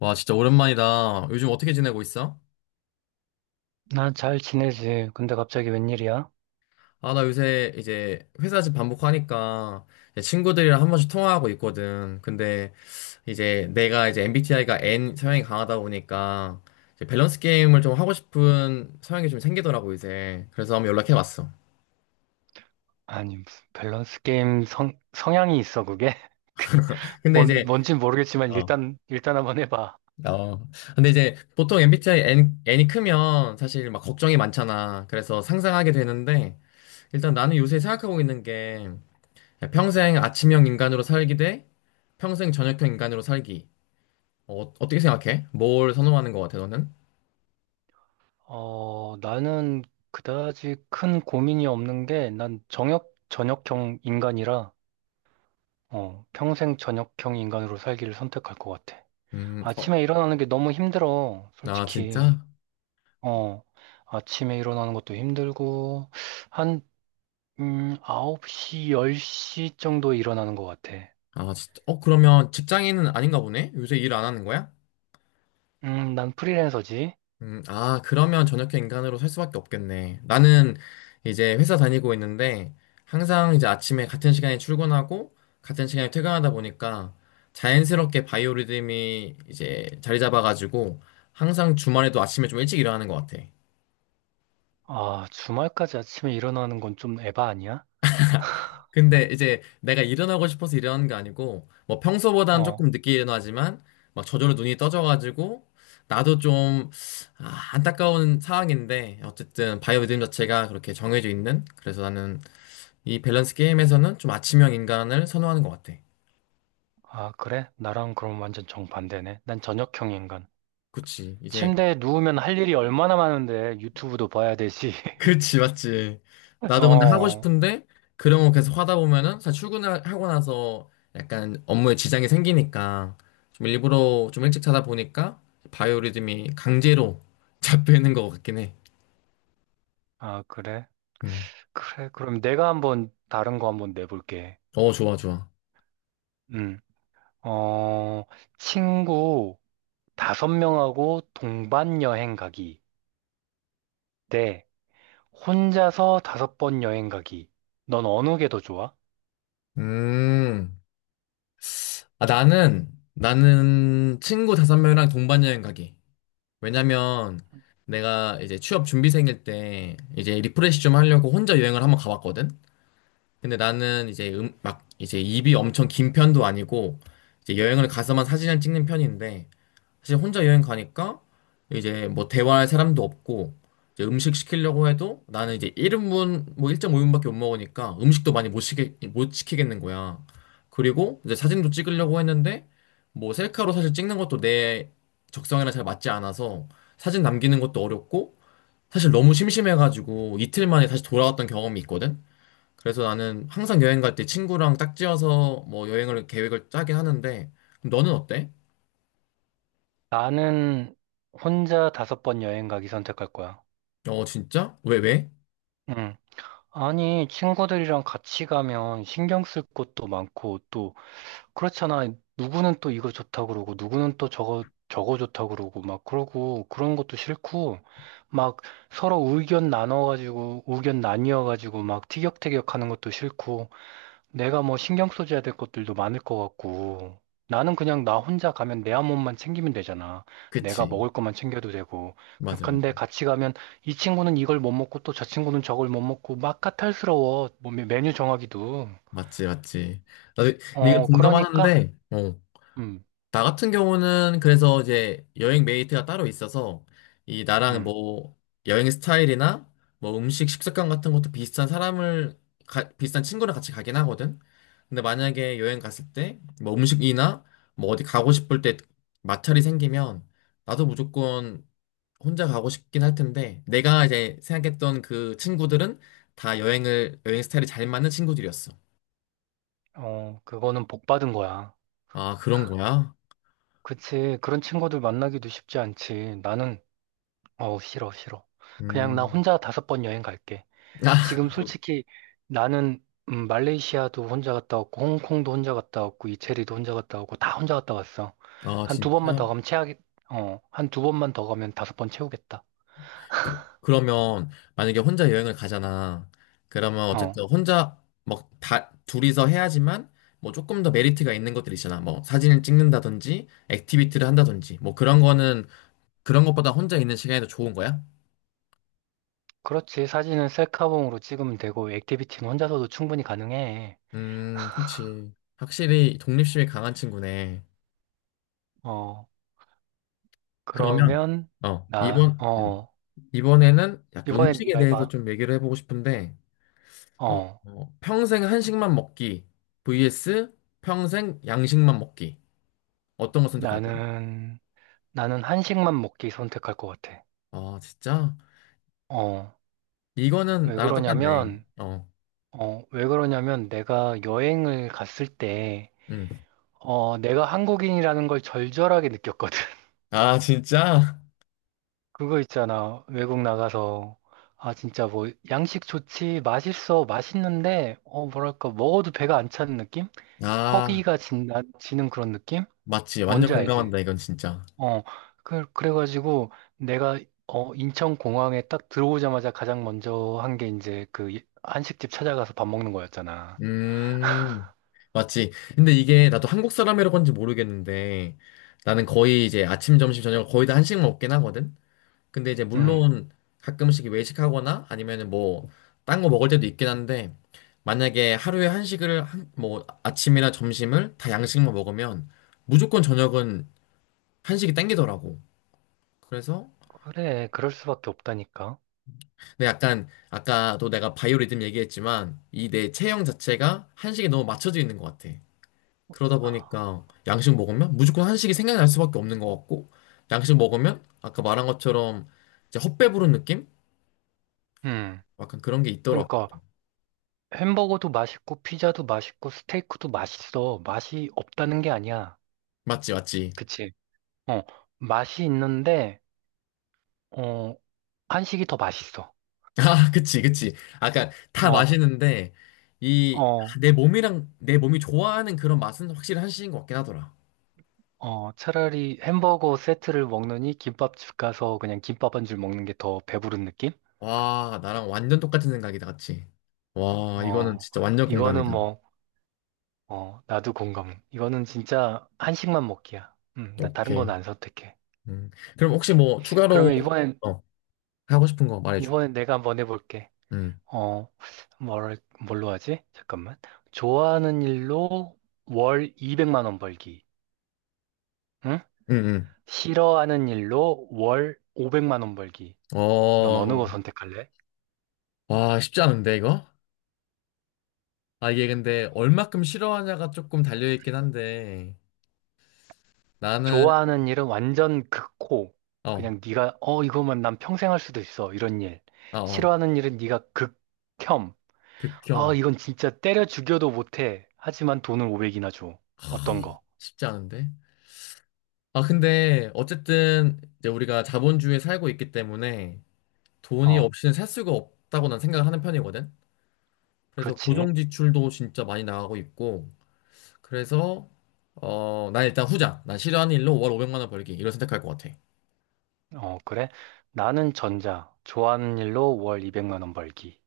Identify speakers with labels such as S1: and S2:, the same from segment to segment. S1: 와, 진짜 오랜만이다. 요즘 어떻게 지내고 있어?
S2: 난 잘 지내지. 근데 갑자기 웬일이야?
S1: 아, 나 요새 이제 회사집 반복하니까 이제 친구들이랑 한 번씩 통화하고 있거든. 근데 이제 내가 이제 MBTI가 N 성향이 강하다 보니까 이제 밸런스 게임을 좀 하고 싶은 성향이 좀 생기더라고, 이제. 그래서 한번 연락해 봤어.
S2: 아니, 무슨 밸런스 게임 성향이 있어, 그게?
S1: 근데 이제,
S2: 뭔진 모르겠지만
S1: 어,
S2: 일단 한번 해봐.
S1: 어. 근데 이제 보통 MBTI N이 크면 사실 막 걱정이 많잖아. 그래서 상상하게 되는데 일단 나는 요새 생각하고 있는 게 평생 아침형 인간으로 살기 대 평생 저녁형 인간으로 살기. 떻게 생각해? 뭘 선호하는 것 같아, 너는?
S2: 나는 그다지 큰 고민이 없는 게 난 저녁형 인간이라, 평생 저녁형 인간으로 살기를 선택할 것 같아.
S1: 음. 어.
S2: 아침에 일어나는 게 너무 힘들어,
S1: 아,
S2: 솔직히.
S1: 진짜?
S2: 어. 아침에 일어나는 것도 힘들고, 한, 9시, 10시 정도에 일어나는 것 같아.
S1: 아, 진짜? 그러면 직장인은 아닌가 보네? 요새 일 안 하는 거야?
S2: 난 프리랜서지.
S1: 아, 그러면 저녁형 인간으로 살 수밖에 없겠네. 나는 이제 회사 다니고 있는데 항상 이제 아침에 같은 시간에 출근하고 같은 시간에 퇴근하다 보니까 자연스럽게 바이오리듬이 이제 자리 잡아가지고 항상 주말에도 아침에 좀 일찍 일어나는 것 같아.
S2: 아, 주말까지 아침에 일어나는 건 좀 에바 아니야?
S1: 근데 이제 내가 일어나고 싶어서 일어나는 게 아니고 뭐 평소보다는 조금
S2: 어,
S1: 늦게 일어나지만 막 저절로 눈이 떠져가지고 나도 좀 아, 안타까운 상황인데 어쨌든 바이오 리듬 자체가 그렇게 정해져 있는 그래서 나는 이 밸런스 게임에서는 좀 아침형 인간을 선호하는 것 같아.
S2: 아, 그래? 나랑 그럼 완전 정반대네. 난 저녁형 인간.
S1: 그치. 이제
S2: 침대에 누우면 할 일이 얼마나 많은데 유튜브도 봐야 되지.
S1: 그렇지, 맞지. 나도 근데 하고
S2: 어,
S1: 싶은데 그런 거 계속 하다 보면은 사실 출근을 하고 나서 약간 업무에 지장이 생기니까 좀 일부러 좀 일찍 자다 보니까 바이오리듬이 강제로 잡히는 것 같긴 해.
S2: 아, 그래?
S1: 음.
S2: 그래, 그럼 내가 한번 다른 거 한번 내볼게.
S1: 어, 좋아, 좋아.
S2: 음, 어, 친구 다섯 명하고 동반 여행 가기. 네, 혼자서 다섯 번 여행 가기. 넌 어느 게 더 좋아?
S1: 음. 아, 나는 친구 다섯 명이랑 동반 여행 가기. 왜냐면 내가 이제 취업 준비생일 때 이제 리프레시 좀 하려고 혼자 여행을 한번 가봤거든. 근데 나는 이제 막 이제 입이 엄청 긴 편도 아니고 이제 여행을 가서만 사진을 찍는 편인데 사실 혼자 여행 가니까 이제 뭐 대화할 사람도 없고 이제 음식 시키려고 해도 나는 이제 1인분 뭐 1.5인분밖에 못 먹으니까 음식도 많이 못 시키겠는 거야. 그리고 이제 사진도 찍으려고 했는데 뭐 셀카로 사실 찍는 것도 내 적성이랑 잘 맞지 않아서 사진 남기는 것도 어렵고 사실 너무 심심해가지고 이틀 만에 다시 돌아왔던 경험이 있거든. 그래서 나는 항상 여행 갈 때 친구랑 짝지어서 뭐 여행을 계획을 짜긴 하는데 그럼 너는 어때?
S2: 나는 혼자 다섯 번 여행 가기 선택할 거야.
S1: 어 진짜? 왜?
S2: 응. 아니, 친구들이랑 같이 가면 신경 쓸 것도 많고, 또, 그렇잖아. 누구는 또 이거 좋다 그러고, 누구는 또 저거 좋다 그러고, 막 그러고, 그런 것도 싫고, 막 서로 의견 나눠가지고, 의견 나뉘어가지고, 막 티격태격 하는 것도 싫고, 내가 뭐 신경 써줘야 될 것들도 많을 것 같고, 나는 그냥 나 혼자 가면 내 한 몸만 챙기면 되잖아. 내가
S1: 그치
S2: 먹을 것만 챙겨도 되고.
S1: 맞아 맞아
S2: 근데 같이 가면 이 친구는 이걸 못 먹고 또 저 친구는 저걸 못 먹고 막 까탈스러워. 뭐 메뉴 정하기도.
S1: 맞지 맞지 나도 근데 이거
S2: 그러니까.
S1: 공감하는데 어,
S2: 음.
S1: 나 같은 경우는 그래서 이제 여행 메이트가 따로 있어서 이 나랑
S2: 음.
S1: 뭐 여행 스타일이나 뭐 음식 식습관 같은 것도 비슷한 사람을 비슷한 친구랑 같이 가긴 하거든. 근데 만약에 여행 갔을 때 뭐 음식이나 뭐 어디 가고 싶을 때 마찰이 생기면 나도 무조건 혼자 가고 싶긴 할 텐데 내가 이제 생각했던 그 친구들은 다 여행 스타일이 잘 맞는 친구들이었어.
S2: 어, 그거는 복 받은 거야.
S1: 아, 그런 거야?
S2: 그치. 그런 친구들 만나기도 쉽지 않지. 나는, 싫어, 싫어. 그냥 나
S1: 음.
S2: 혼자 다섯 번 여행 갈게. 지금 솔직히 나는 말레이시아도 혼자 갔다 왔고 홍콩도 혼자 갔다 왔고 이태리도 혼자 갔다 왔고 다 혼자 갔다 왔어.
S1: 아,
S2: 한 두 번만 더
S1: 진짜?
S2: 가면 채하겠 한 두 번만 더 가면 다섯 번 채우겠다.
S1: 그러면 만약에 혼자 여행을 가잖아. 그러면
S2: 어.
S1: 어쨌든 혼자 막 다 둘이서 해야지만 뭐 조금 더 메리트가 있는 것들 있잖아. 뭐 사진을 찍는다든지 액티비티를 한다든지 뭐 그런 거는 그런 것보다 혼자 있는 시간이 더 좋은 거야?
S2: 그렇지. 사진은 셀카봉으로 찍으면 되고 액티비티는 혼자서도 충분히 가능해.
S1: 그렇지. 확실히 독립심이 강한 친구네.
S2: 어.
S1: 그러면
S2: 그러면 나
S1: 이번
S2: 어,
S1: 이번에는 약간
S2: 이번엔
S1: 음식에
S2: 네가 해
S1: 대해서
S2: 봐.
S1: 좀 얘기를 해보고 싶은데 어,
S2: 어.
S1: 어, 평생 한식만 먹기 vs 평생 양식만 먹기. 어떤 거 선택할까요?
S2: 나는 나는 한식만 먹기 선택할 것 같아.
S1: 아, 진짜?
S2: 어.
S1: 이거는
S2: 왜
S1: 나랑 똑같네.
S2: 그러냐면
S1: 어,
S2: 왜 그러냐면 내가 여행을 갔을 때,
S1: 음.
S2: 내가 한국인이라는 걸 절절하게 느꼈거든.
S1: 아, 진짜?
S2: 그거 있잖아. 외국 나가서. 아, 진짜 뭐, 양식 좋지, 맛있어, 맛있는데, 뭐랄까, 먹어도 배가 안 차는 느낌?
S1: 아,
S2: 허기가 지는 그런 느낌?
S1: 맞지. 완전
S2: 뭔지 알지?
S1: 공감한다, 이건 진짜.
S2: 어, 그래가지고 내가, 인천공항에 딱 들어오자마자 가장 먼저 한 게 이제 그 한식집 찾아가서 밥 먹는 거였잖아.
S1: 음, 맞지. 근데 이게 나도 한국 사람이라고 하는지 모르겠는데 나는 거의 이제 아침, 점심, 저녁 거의 다 한식 먹긴 하거든? 근데 이제
S2: 음,
S1: 물론 가끔씩 외식하거나 아니면은 뭐, 딴 거 먹을 때도 있긴 한데 만약에 하루에 한식을 뭐 아침이나 점심을 다 양식만 먹으면 무조건 저녁은 한식이 땡기더라고. 그래서
S2: 그래, 그럴 수밖에 없다니까.
S1: 근데 약간 아까도 내가 바이오리듬 얘기했지만 이 내 체형 자체가 한식에 너무 맞춰져 있는 것 같아. 그러다 보니까 양식 먹으면 무조건 한식이 생각날 수밖에 없는 것 같고 양식 먹으면 아까 말한 것처럼 이제 헛배부른 느낌?
S2: 음.
S1: 약간 그런 게 있더라고.
S2: 그러니까 햄버거도 맛있고 피자도 맛있고 스테이크도 맛있어. 맛이 없다는 게 아니야.
S1: 맞지, 맞지.
S2: 그치? 어. 맛이 있는데 어, 한식이 더 맛있어.
S1: 아, 그치, 그치. 아까 다
S2: 어,
S1: 맛있는데 이
S2: 어,
S1: 내 몸이 좋아하는 그런 맛은 확실히 한식인 것 같긴 하더라.
S2: 어. 차라리 햄버거 세트를 먹느니 김밥집 가서 그냥 김밥 한 줄 먹는 게 더 배부른 느낌?
S1: 와, 나랑 완전 똑같은 생각이다, 같이. 와, 이거는
S2: 어.
S1: 진짜 완전
S2: 이거는
S1: 공감이다.
S2: 뭐 나도 공감. 이거는 진짜 한식만 먹기야. 나 다른 건
S1: 오케이.
S2: 안 선택해.
S1: 음. 그럼 혹시
S2: 이렇게.
S1: 뭐 추가로
S2: 그러면 이번엔
S1: 어, 하고 싶은 거 말해줘.
S2: 이번엔 내가 한번 해볼게.
S1: 음,
S2: 어, 뭘, 뭘로 하지? 잠깐만. 좋아하는 일로 월 200만 원 벌기. 응?
S1: 응 응
S2: 싫어하는 일로 월 500만 원 벌기. 넌 어느 거
S1: 어,
S2: 선택할래?
S1: 와, 쉽지 않은데 이거? 아, 이게 근데 얼마큼 싫어하냐가 조금 달려있긴 한데 나는
S2: 좋아하는 일은 완전 극호.
S1: 어,
S2: 그냥 네가 이거면 난 평생 할 수도 있어. 이런 일.
S1: 아, 어,
S2: 싫어하는 일은 네가 극혐.
S1: 극혐.
S2: 아, 이건 진짜 때려 죽여도 못해. 하지만 돈을 500이나 줘. 어떤 거?
S1: 쉽지 않은데? 아, 근데 어쨌든 이제 우리가 자본주의에 살고 있기 때문에 돈이
S2: 어,
S1: 없이는 살 수가 없다고 난 생각하는 편이거든. 그래서
S2: 그렇지.
S1: 고정 지출도 진짜 많이 나가고 있고, 그래서, 난 일단 후자. 난 싫어하는 일로 월 500만 원 벌기. 이걸 선택할 것 같아.
S2: 어, 그래? 나는 전자. 좋아하는 일로 월 200만 원 벌기.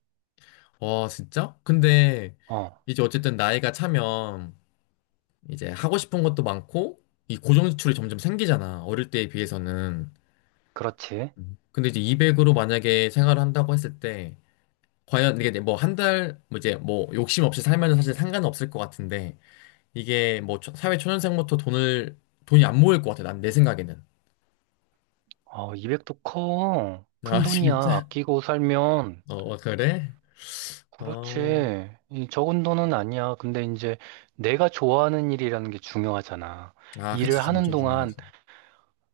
S1: 와, 진짜? 근데,
S2: 어,
S1: 이제 어쨌든 나이가 차면, 이제 하고 싶은 것도 많고, 이 고정 지출이 점점 생기잖아. 어릴 때에 비해서는.
S2: 그렇지.
S1: 음. 근데 이제 200으로 만약에 생활을 한다고 했을 때, 과연 이게 뭐 한 달, 뭐 이제 뭐 욕심 없이 살면은 사실 상관은 없을 것 같은데, 이게 뭐 사회 초년생부터 돈이 안 모일 것 같아. 난 내 생각에는.
S2: 어, 200도 커. 큰
S1: 아,
S2: 돈이야.
S1: 진짜
S2: 아끼고 살면.
S1: 어, 어, 그래? 어,
S2: 그렇지. 이 적은 돈은 아니야. 근데 이제 내가 좋아하는 일이라는 게 중요하잖아.
S1: 아,
S2: 일을
S1: 그치.
S2: 하는
S1: 엄청
S2: 동안,
S1: 중요하지.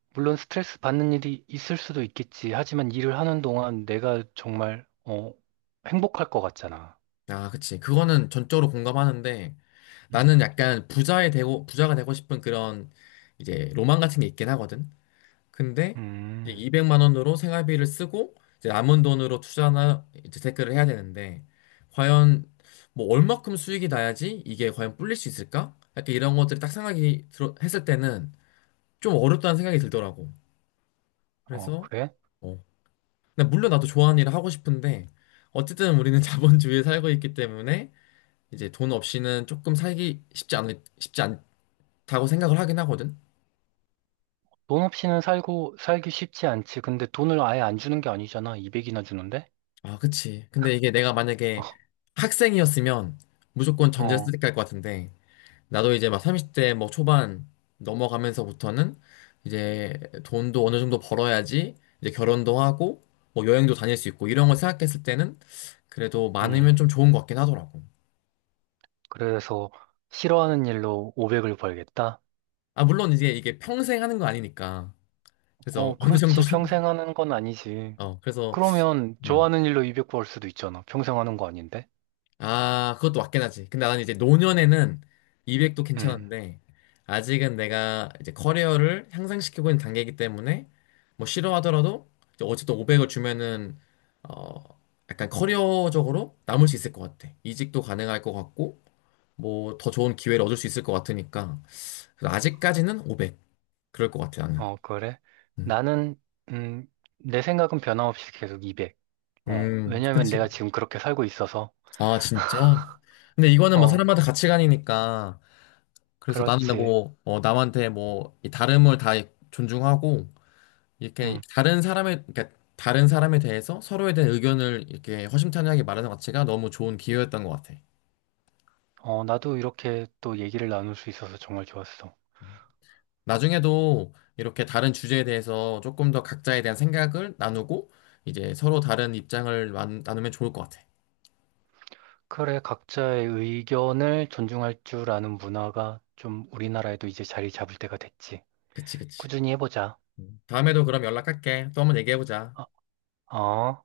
S2: 물론 스트레스 받는 일이 있을 수도 있겠지. 하지만 일을 하는 동안 내가 정말, 행복할 것 같잖아.
S1: 아, 그치. 그거는 전적으로 공감하는데
S2: 음.
S1: 나는 약간 부자가 되고 싶은 그런 이제 로망 같은 게 있긴 하거든. 근데 이제
S2: 음.
S1: 200만 원으로 생활비를 쓰고 이제 남은 돈으로 투자나 이제 재테크를 해야 되는데 과연 뭐 얼마큼 수익이 나야지 이게 과연 불릴 수 있을까? 약간 이런 것들이 딱 생각이 들어, 했을 때는 좀 어렵다는 생각이 들더라고.
S2: 어,
S1: 그래서
S2: 그래?
S1: 어, 근데 물론 나도 좋아하는 일을 하고 싶은데 어쨌든 우리는 자본주의에 살고 있기 때문에 이제 돈 없이는 조금 살기 쉽지 않다고 생각을 하긴 하거든.
S2: 돈 없이는 살기 쉽지 않지. 근데 돈을 아예 안 주는 게 아니잖아. 200이나 주는데?
S1: 아, 그치. 근데 이게 내가 만약에 학생이었으면 무조건 전제
S2: 어.
S1: 쓰레기 할것 같은데 나도 이제 막 30대 뭐 초반 넘어가면서부터는 이제 돈도 어느 정도 벌어야지 이제 결혼도 하고 뭐 여행도 다닐 수 있고 이런 걸 생각했을 때는 그래도
S2: 음.
S1: 많으면 좀 좋은 것 같긴 하더라고.
S2: 그래서 싫어하는 일로 500을 벌겠다?
S1: 아, 물론 이제 이게 평생 하는 거 아니니까. 그래서
S2: 어,
S1: 어느 정도
S2: 그렇지. 평생 하는 건 아니지.
S1: 어 그래서
S2: 그러면
S1: 음.
S2: 좋아하는 일로 200 벌 수도 있잖아. 평생 하는 거 아닌데?
S1: 아 그것도 맞긴 하지 근데 나는 이제 노년에는 200도
S2: 음.
S1: 괜찮은데 아직은 내가 이제 커리어를 향상시키고 있는 단계이기 때문에 뭐 싫어하더라도 이제 어쨌든 500을 주면은 어 약간 커리어적으로 남을 수 있을 것 같아 이직도 가능할 것 같고 뭐 더 좋은 기회를 얻을 수 있을 것 같으니까 그래서 아직까지는 500 그럴 것 같아 나는
S2: 어, 그래?
S1: 음,
S2: 나는, 음, 내 생각은 변함없이 계속 200. 왜냐면
S1: 그치.
S2: 내가 지금 그렇게 살고 있어서.
S1: 아, 진짜? 근데 이거는 뭐
S2: 어,
S1: 사람마다 가치관이니까 그래서 나는
S2: 그렇지.
S1: 뭐 남한테 뭐이 다름을 다 존중하고 이렇게
S2: 음.
S1: 다른 사람의 그러니까 다른 사람에 대해서 서로에 대한 의견을 이렇게 허심탄회하게 말하는 가치가 너무 좋은 기회였던 것 같아.
S2: 나도 이렇게 또 얘기를 나눌 수 있어서 정말 좋았어.
S1: 나중에도 이렇게 다른 주제에 대해서 조금 더 각자에 대한 생각을 나누고 이제 서로 다른 입장을 나누면 좋을 것 같아.
S2: 그래, 각자의 의견을 존중할 줄 아는 문화가 좀 우리나라에도 이제 자리 잡을 때가 됐지.
S1: 그치, 그치.
S2: 꾸준히 해보자.
S1: 음. 다음에도 그럼 연락할게. 또 한번 얘기해보자.
S2: 어, 어.